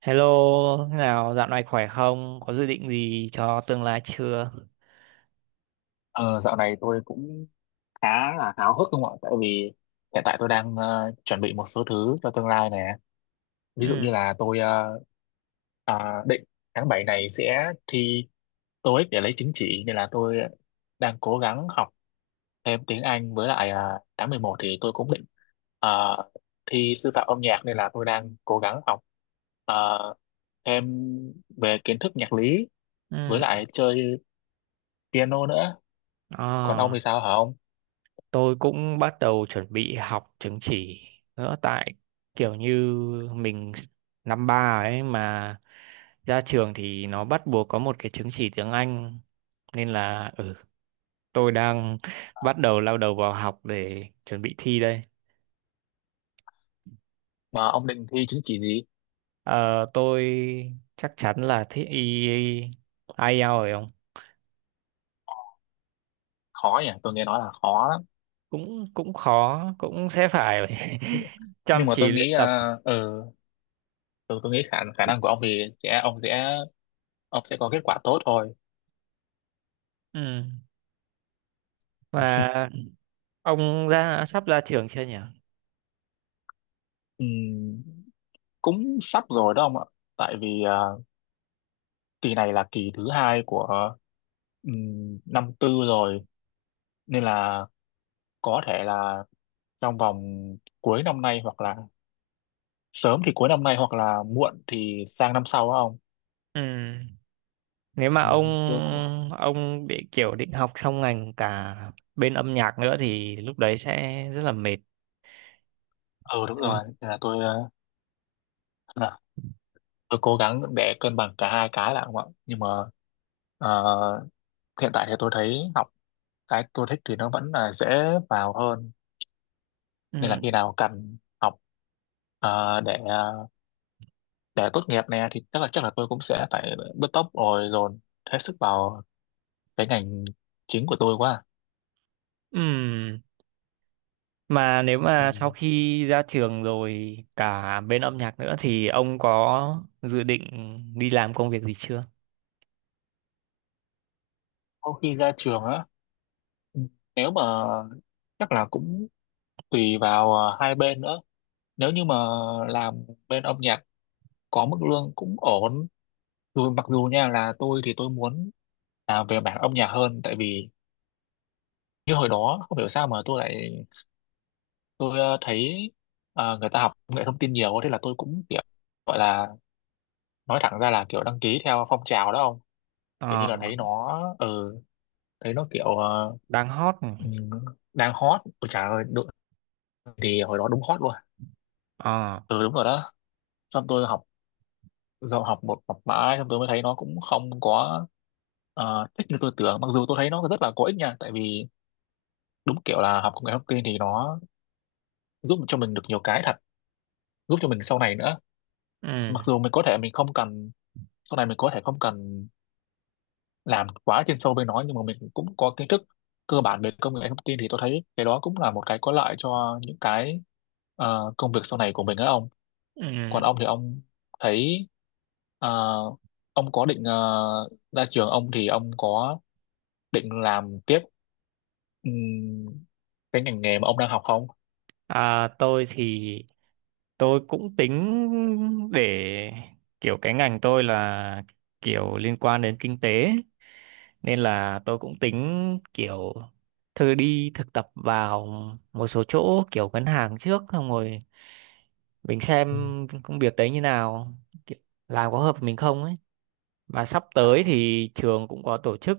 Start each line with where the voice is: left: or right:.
right: Hello, thế nào? Dạo này khỏe không? Có dự định gì cho tương lai chưa?
left: Ờ, dạo này tôi cũng khá là háo hức không ạ? Tại vì hiện tại tôi đang chuẩn bị một số thứ cho tương lai nè. Ví dụ
right: Ừ,
left: như là tôi định tháng 7 này sẽ thi TOEIC để lấy chứng chỉ, nên là tôi đang cố gắng học thêm tiếng Anh. Với lại tháng 11 thì tôi cũng định ờ, thi sư phạm âm nhạc, nên là tôi đang cố gắng học ờ, thêm về kiến thức nhạc lý với
right: ừ.
left: lại chơi piano nữa. Còn ông
right: À,
left: thì sao hả ông?
right: tôi cũng bắt đầu chuẩn bị học chứng chỉ nữa tại kiểu như mình năm ba ấy mà ra trường thì nó bắt buộc có một cái chứng chỉ tiếng Anh nên là tôi đang bắt đầu lao đầu vào học để chuẩn bị thi đây.
left: Mà ông định thi chứng chỉ gì?
right: Ờ, tôi chắc chắn là thi IELTS rồi không?
left: Khó nhỉ, tôi nghe nói là khó lắm,
right: Cũng cũng khó, cũng sẽ phải chăm
left: nhưng mà tôi
right: chỉ luyện
left: nghĩ
right: tập.
left: tôi nghĩ khả khả năng của ông thì sẽ ông sẽ ông sẽ có kết quả tốt thôi.
right: Ừ. Mà ông ra sắp ra trường chưa nhỉ?
left: Ừm, cũng sắp rồi đó ông ạ, tại vì kỳ này là kỳ thứ hai của năm tư rồi, nên là có thể là trong vòng cuối năm nay, hoặc là sớm thì cuối năm nay hoặc là muộn thì sang năm sau đó ông.
right: Ừ. Nếu mà
left: Tôi cũng
right: ông bị kiểu định học xong ngành cả bên âm nhạc nữa thì lúc đấy sẽ rất là mệt.
left: ừ đúng
right: Ừ.
left: rồi. Nên là tôi ờ, tôi cố gắng để cân bằng cả hai cái là không ạ, nhưng mà ờ, hiện tại thì tôi thấy học cái tôi thích thì nó vẫn là dễ vào hơn,
right: Ừ.
left: nên là khi nào cần học ờ, để ờ, để tốt nghiệp này thì chắc là tôi cũng sẽ phải bứt tốc rồi dồn hết sức vào cái ngành chính của tôi quá.
right: Ừ. Mà nếu
left: Ừ,
right: mà sau khi ra trường rồi cả bên âm nhạc nữa thì ông có dự định đi làm công việc gì chưa?
left: sau khi ra trường á, ừ, nếu mà chắc là cũng tùy vào hai bên nữa. Nếu như mà làm bên âm nhạc có mức lương cũng ổn, dù mặc dù nha là tôi thì tôi muốn làm về mảng âm nhạc hơn. Tại vì như hồi đó không hiểu sao mà tôi thấy người ta học công nghệ thông tin nhiều, thế là tôi cũng kiểu gọi là nói thẳng ra là kiểu đăng ký theo phong trào đó không. Kiểu như
right: Ờ,
left: là thấy nó ừ thấy nó kiểu
right: đang hot.
left: ừm, đang hot. Ôi trời ơi đúng, thì hồi đó đúng hot luôn.
right: Ờ,
left: Ừ đúng rồi đó, xong tôi học rồi học mãi, xong tôi mới thấy nó cũng không có thích như tôi tưởng. Mặc dù tôi thấy nó rất là có ích nha, tại vì đúng kiểu là học công nghệ thông tin thì nó giúp cho mình được nhiều cái thật, giúp cho mình sau này nữa.
right: ừ.
left: Mặc dù mình có thể mình không cần, sau này mình có thể không cần làm quá chuyên sâu bên nó, nhưng mà mình cũng có kiến thức cơ bản về công nghệ thông tin, thì tôi thấy cái đó cũng là một cái có lợi cho những cái công việc sau này của mình á ông.
right: Ừ.
left: Còn ông thì ông thấy ờ, ông có định ra trường ông thì ông có định làm tiếp ừm, cái ngành nghề mà ông đang học không
right: À, tôi thì tôi cũng tính để kiểu cái ngành tôi là kiểu liên quan đến kinh tế nên là tôi cũng tính kiểu thử đi thực tập vào một số chỗ kiểu ngân hàng trước, xong rồi mình xem
left: Ừ.
right: công việc đấy như nào, kiểu làm có hợp với mình không ấy. Và sắp tới thì trường cũng có tổ chức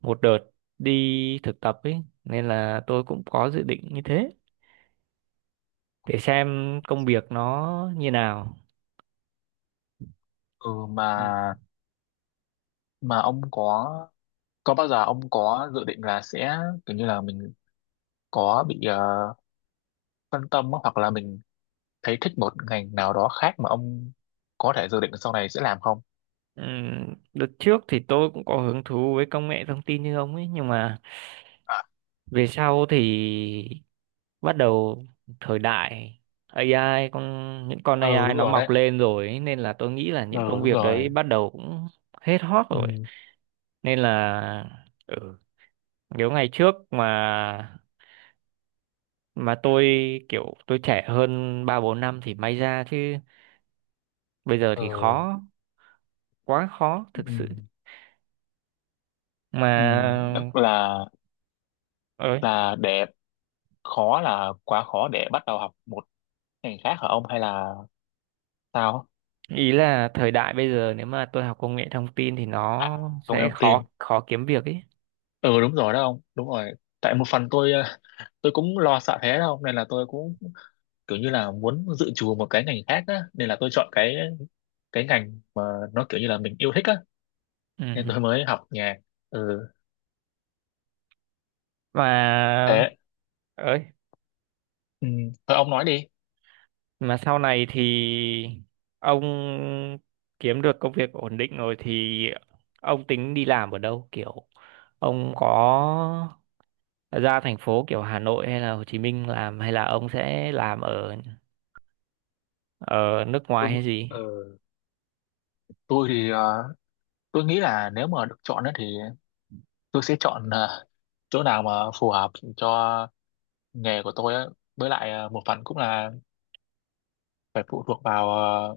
right: một đợt đi thực tập ấy, nên là tôi cũng có dự định như thế để xem công việc nó như nào.
left: ừ
right: Ừ.
left: mà ông có bao giờ ông có dự định là sẽ kiểu như là mình có bị ờ, phân tâm á, hoặc là mình thấy thích một ngành nào đó khác mà ông có thể dự định sau này sẽ làm không?
right: Đợt trước thì tôi cũng có hứng thú với công nghệ thông tin như ông ấy, nhưng mà
left: À,
right: về sau thì bắt đầu thời đại AI, con những con
left: ừ
right: AI
left: đúng
right: nó
left: rồi
right: mọc
left: đấy.
right: lên rồi ấy, nên là tôi nghĩ là những
left: Ừ
right: công
left: đúng
right: việc
left: rồi.
right: đấy bắt đầu cũng hết hot rồi.
left: Ừ
right: Nên là ừ, nếu ngày trước mà tôi kiểu tôi trẻ hơn 3 4 năm thì may ra, chứ bây giờ thì
left: ừ
right: khó, quá khó thực
left: ừ,
right: sự. Mà
left: ừ. Tức
right: ơi,
left: là để khó là quá khó để bắt đầu học một ngành khác hả ông hay là sao?
right: ý là thời đại bây giờ nếu mà tôi học công nghệ thông tin thì
left: À,
right: nó
left: không
right: sẽ
left: em
right: khó,
left: tin.
right: khó kiếm việc ấy.
left: Ừ đúng rồi đó ông. Đúng rồi. Tại một phần tôi tôi cũng lo sợ thế đâu, nên là tôi cũng kiểu như là muốn dự trù một cái ngành khác á, nên là tôi chọn cái ngành mà nó kiểu như là mình yêu thích á, nên
right: Ừ.
left: tôi mới học nhạc. Ừ
right: Mà
left: thế
right: ơi,
left: ừ. Thôi ông nói đi.
right: mà sau này thì ông kiếm được công việc ổn định rồi thì ông tính đi làm ở đâu? Kiểu ông có ra thành phố kiểu Hà Nội hay là Hồ Chí Minh làm, hay là ông sẽ làm ở ở nước ngoài
left: tôi,
right: hay gì?
left: ờ, tôi thì tôi nghĩ là nếu mà được chọn á thì tôi sẽ chọn chỗ nào mà phù hợp cho nghề của tôi á, với lại một phần cũng là phải phụ thuộc vào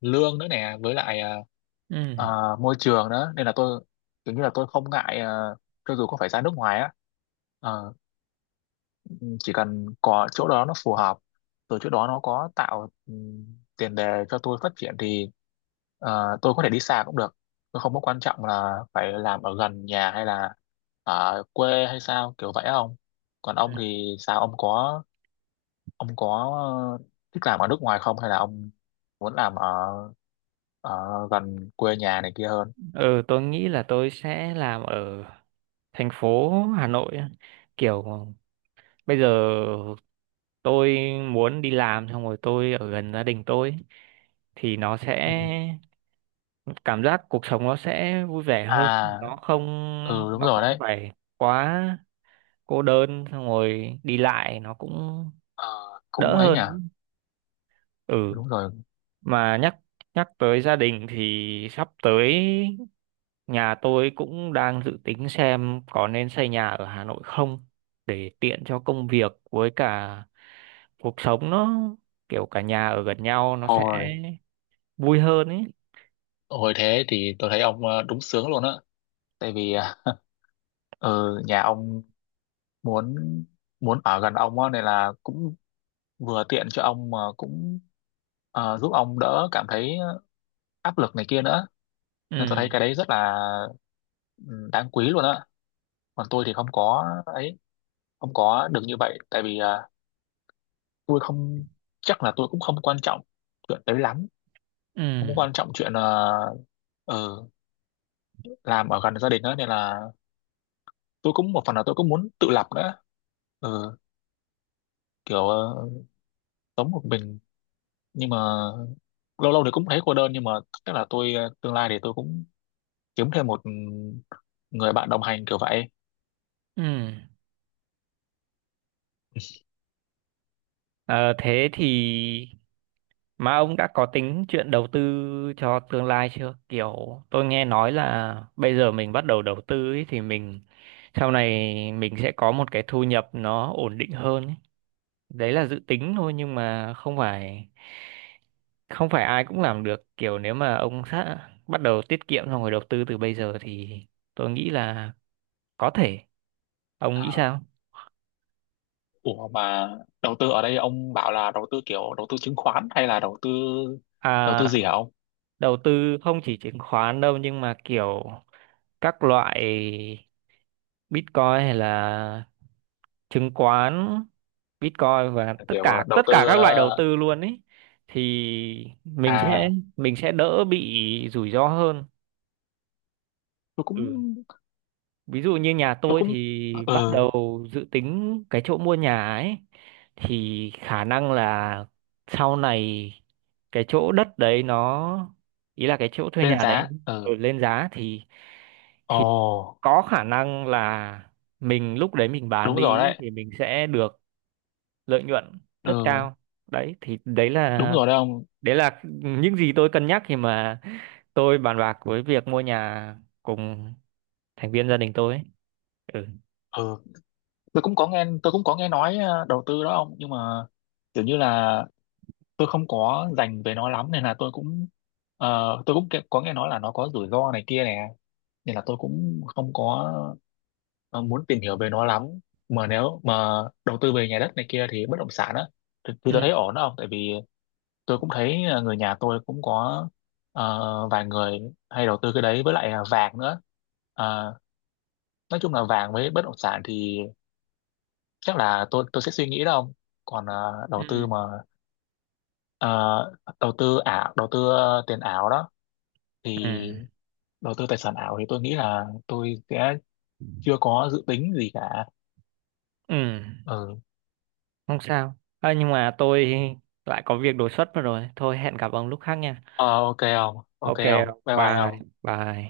left: lương nữa nè, với lại
right: Ừ.
left: môi trường nữa, nên là tôi kiểu như là tôi không ngại cho dù có phải ra nước ngoài á. Ờ, chỉ cần có chỗ đó nó phù hợp rồi chỗ đó nó có tạo tiền đề cho tôi phát triển thì tôi có thể đi xa cũng được. Tôi không có quan trọng là phải làm ở gần nhà hay là ở quê hay sao kiểu vậy không. Còn ông thì sao, ông có ờ, thích làm ở nước ngoài không, hay là ông muốn làm ở ở gần quê nhà này kia hơn?
right: Ừ, tôi nghĩ là tôi sẽ làm ở thành phố Hà Nội á, kiểu bây giờ tôi muốn đi làm xong rồi tôi ở gần gia đình tôi thì nó sẽ
left: Ừ.
right: cảm giác cuộc sống nó sẽ vui vẻ hơn,
left: À
right: nó không
left: ừ đúng
right: nó
left: rồi
right: không
left: đấy.
right: phải quá cô đơn, xong rồi đi lại nó cũng
left: Ờ, cũng
right: đỡ
left: ấy nhỉ
right: hơn. Ừ,
left: đúng rồi.
right: mà nhắc nhắc tới gia đình thì sắp tới nhà tôi cũng đang dự tính xem có nên xây nhà ở Hà Nội không, để tiện cho công việc với cả cuộc sống nó kiểu cả nhà ở gần nhau nó sẽ
left: Ồ,
right: vui hơn ấy.
left: hồi thế thì tôi thấy ông đúng sướng luôn á. Tại vì nhà ông muốn muốn ở gần ông á, nên là cũng vừa tiện cho ông mà cũng giúp ông đỡ cảm thấy áp lực này kia nữa, nên tôi thấy
right: Ừ,
left: cái đấy rất là ừ, đáng quý luôn á. Còn tôi thì không có ấy, không có được như vậy. Tại vì tôi không chắc là tôi cũng không quan trọng chuyện đấy lắm,
right: ừ,
left: không quan trọng chuyện ờ, làm ở gần gia đình á, nên là tôi cũng một phần là tôi cũng muốn tự lập nữa. Ừ, kiểu sống một mình, nhưng mà lâu lâu thì cũng thấy cô đơn, nhưng mà chắc là tôi tương lai thì tôi cũng kiếm thêm một người bạn đồng hành kiểu vậy.
right: ừ. Ờ, thế thì mà ông đã có tính chuyện đầu tư cho tương lai chưa? Kiểu tôi nghe nói là bây giờ mình bắt đầu đầu tư ấy, thì mình sau này mình sẽ có một cái thu nhập nó ổn định hơn ấy. Đấy là dự tính thôi nhưng mà không phải không phải ai cũng làm được. Kiểu nếu mà ông sát bắt đầu tiết kiệm xong rồi đầu tư từ bây giờ thì tôi nghĩ là có thể. Ông nghĩ sao?
left: Ủa mà đầu tư ở đây ông bảo là đầu tư kiểu đầu tư chứng khoán hay là đầu tư
right: À,
left: gì hả ông?
right: đầu tư không chỉ chứng khoán đâu nhưng mà kiểu các loại Bitcoin hay là chứng khoán, Bitcoin và tất
left: Kiểu
right: cả
left: đầu
right: tất cả
left: tư
right: các loại đầu tư luôn ấy, thì
left: à
right: mình sẽ đỡ bị rủi ro hơn.
left: tôi cũng
right: Ừ. Ví dụ như nhà
left: tôi
right: tôi
left: cũng
right: thì
left: ừ
right: bắt đầu dự tính cái chỗ mua nhà ấy, thì khả năng là sau này cái chỗ đất đấy nó, ý là cái chỗ thuê
left: lên
right: nhà đấy
left: giá
right: ở
left: ừ
right: lên giá
left: ồ
right: thì có khả năng là mình lúc đấy mình bán
left: đúng
right: đi
left: rồi
right: ý,
left: đấy
right: thì mình sẽ được lợi nhuận
left: ừ
right: rất cao, đấy thì
left: đúng rồi đấy ông
right: đấy là những gì tôi cân nhắc khi mà tôi bàn bạc với việc mua nhà cùng thành viên gia đình tôi ấy. ừ
left: ừ tôi cũng có nghe nói đầu tư đó ông, nhưng mà kiểu như là tôi không có dành về nó lắm, nên là tôi cũng tôi cũng có nghe nói là nó có rủi ro này kia nè, nên là tôi cũng không có muốn tìm hiểu về nó lắm. Mà nếu mà đầu tư về nhà đất này kia thì bất động sản á, thì tôi
right: ừ
left: thấy ổn đó ông. Tại vì tôi cũng thấy người nhà tôi cũng có vài người hay đầu tư cái đấy với lại là vàng nữa. Ờ, nói chung là vàng với bất động sản thì chắc là tôi sẽ suy nghĩ đâu ông. Còn đầu
right: ừ
left: tư mà ờ, đầu tư ảo đầu tư tiền ảo đó thì
right: ừ
left: đầu tư tài sản ảo thì tôi nghĩ là tôi sẽ chưa có dự tính gì cả.
right: ừ
left: Ừ.
right: không sao à, nhưng mà tôi lại có việc đột xuất mất rồi, thôi hẹn gặp ông lúc khác nha.
left: Ờ, ok
right: Ok,
left: không bye bye
right: bye
left: không.
right: bye.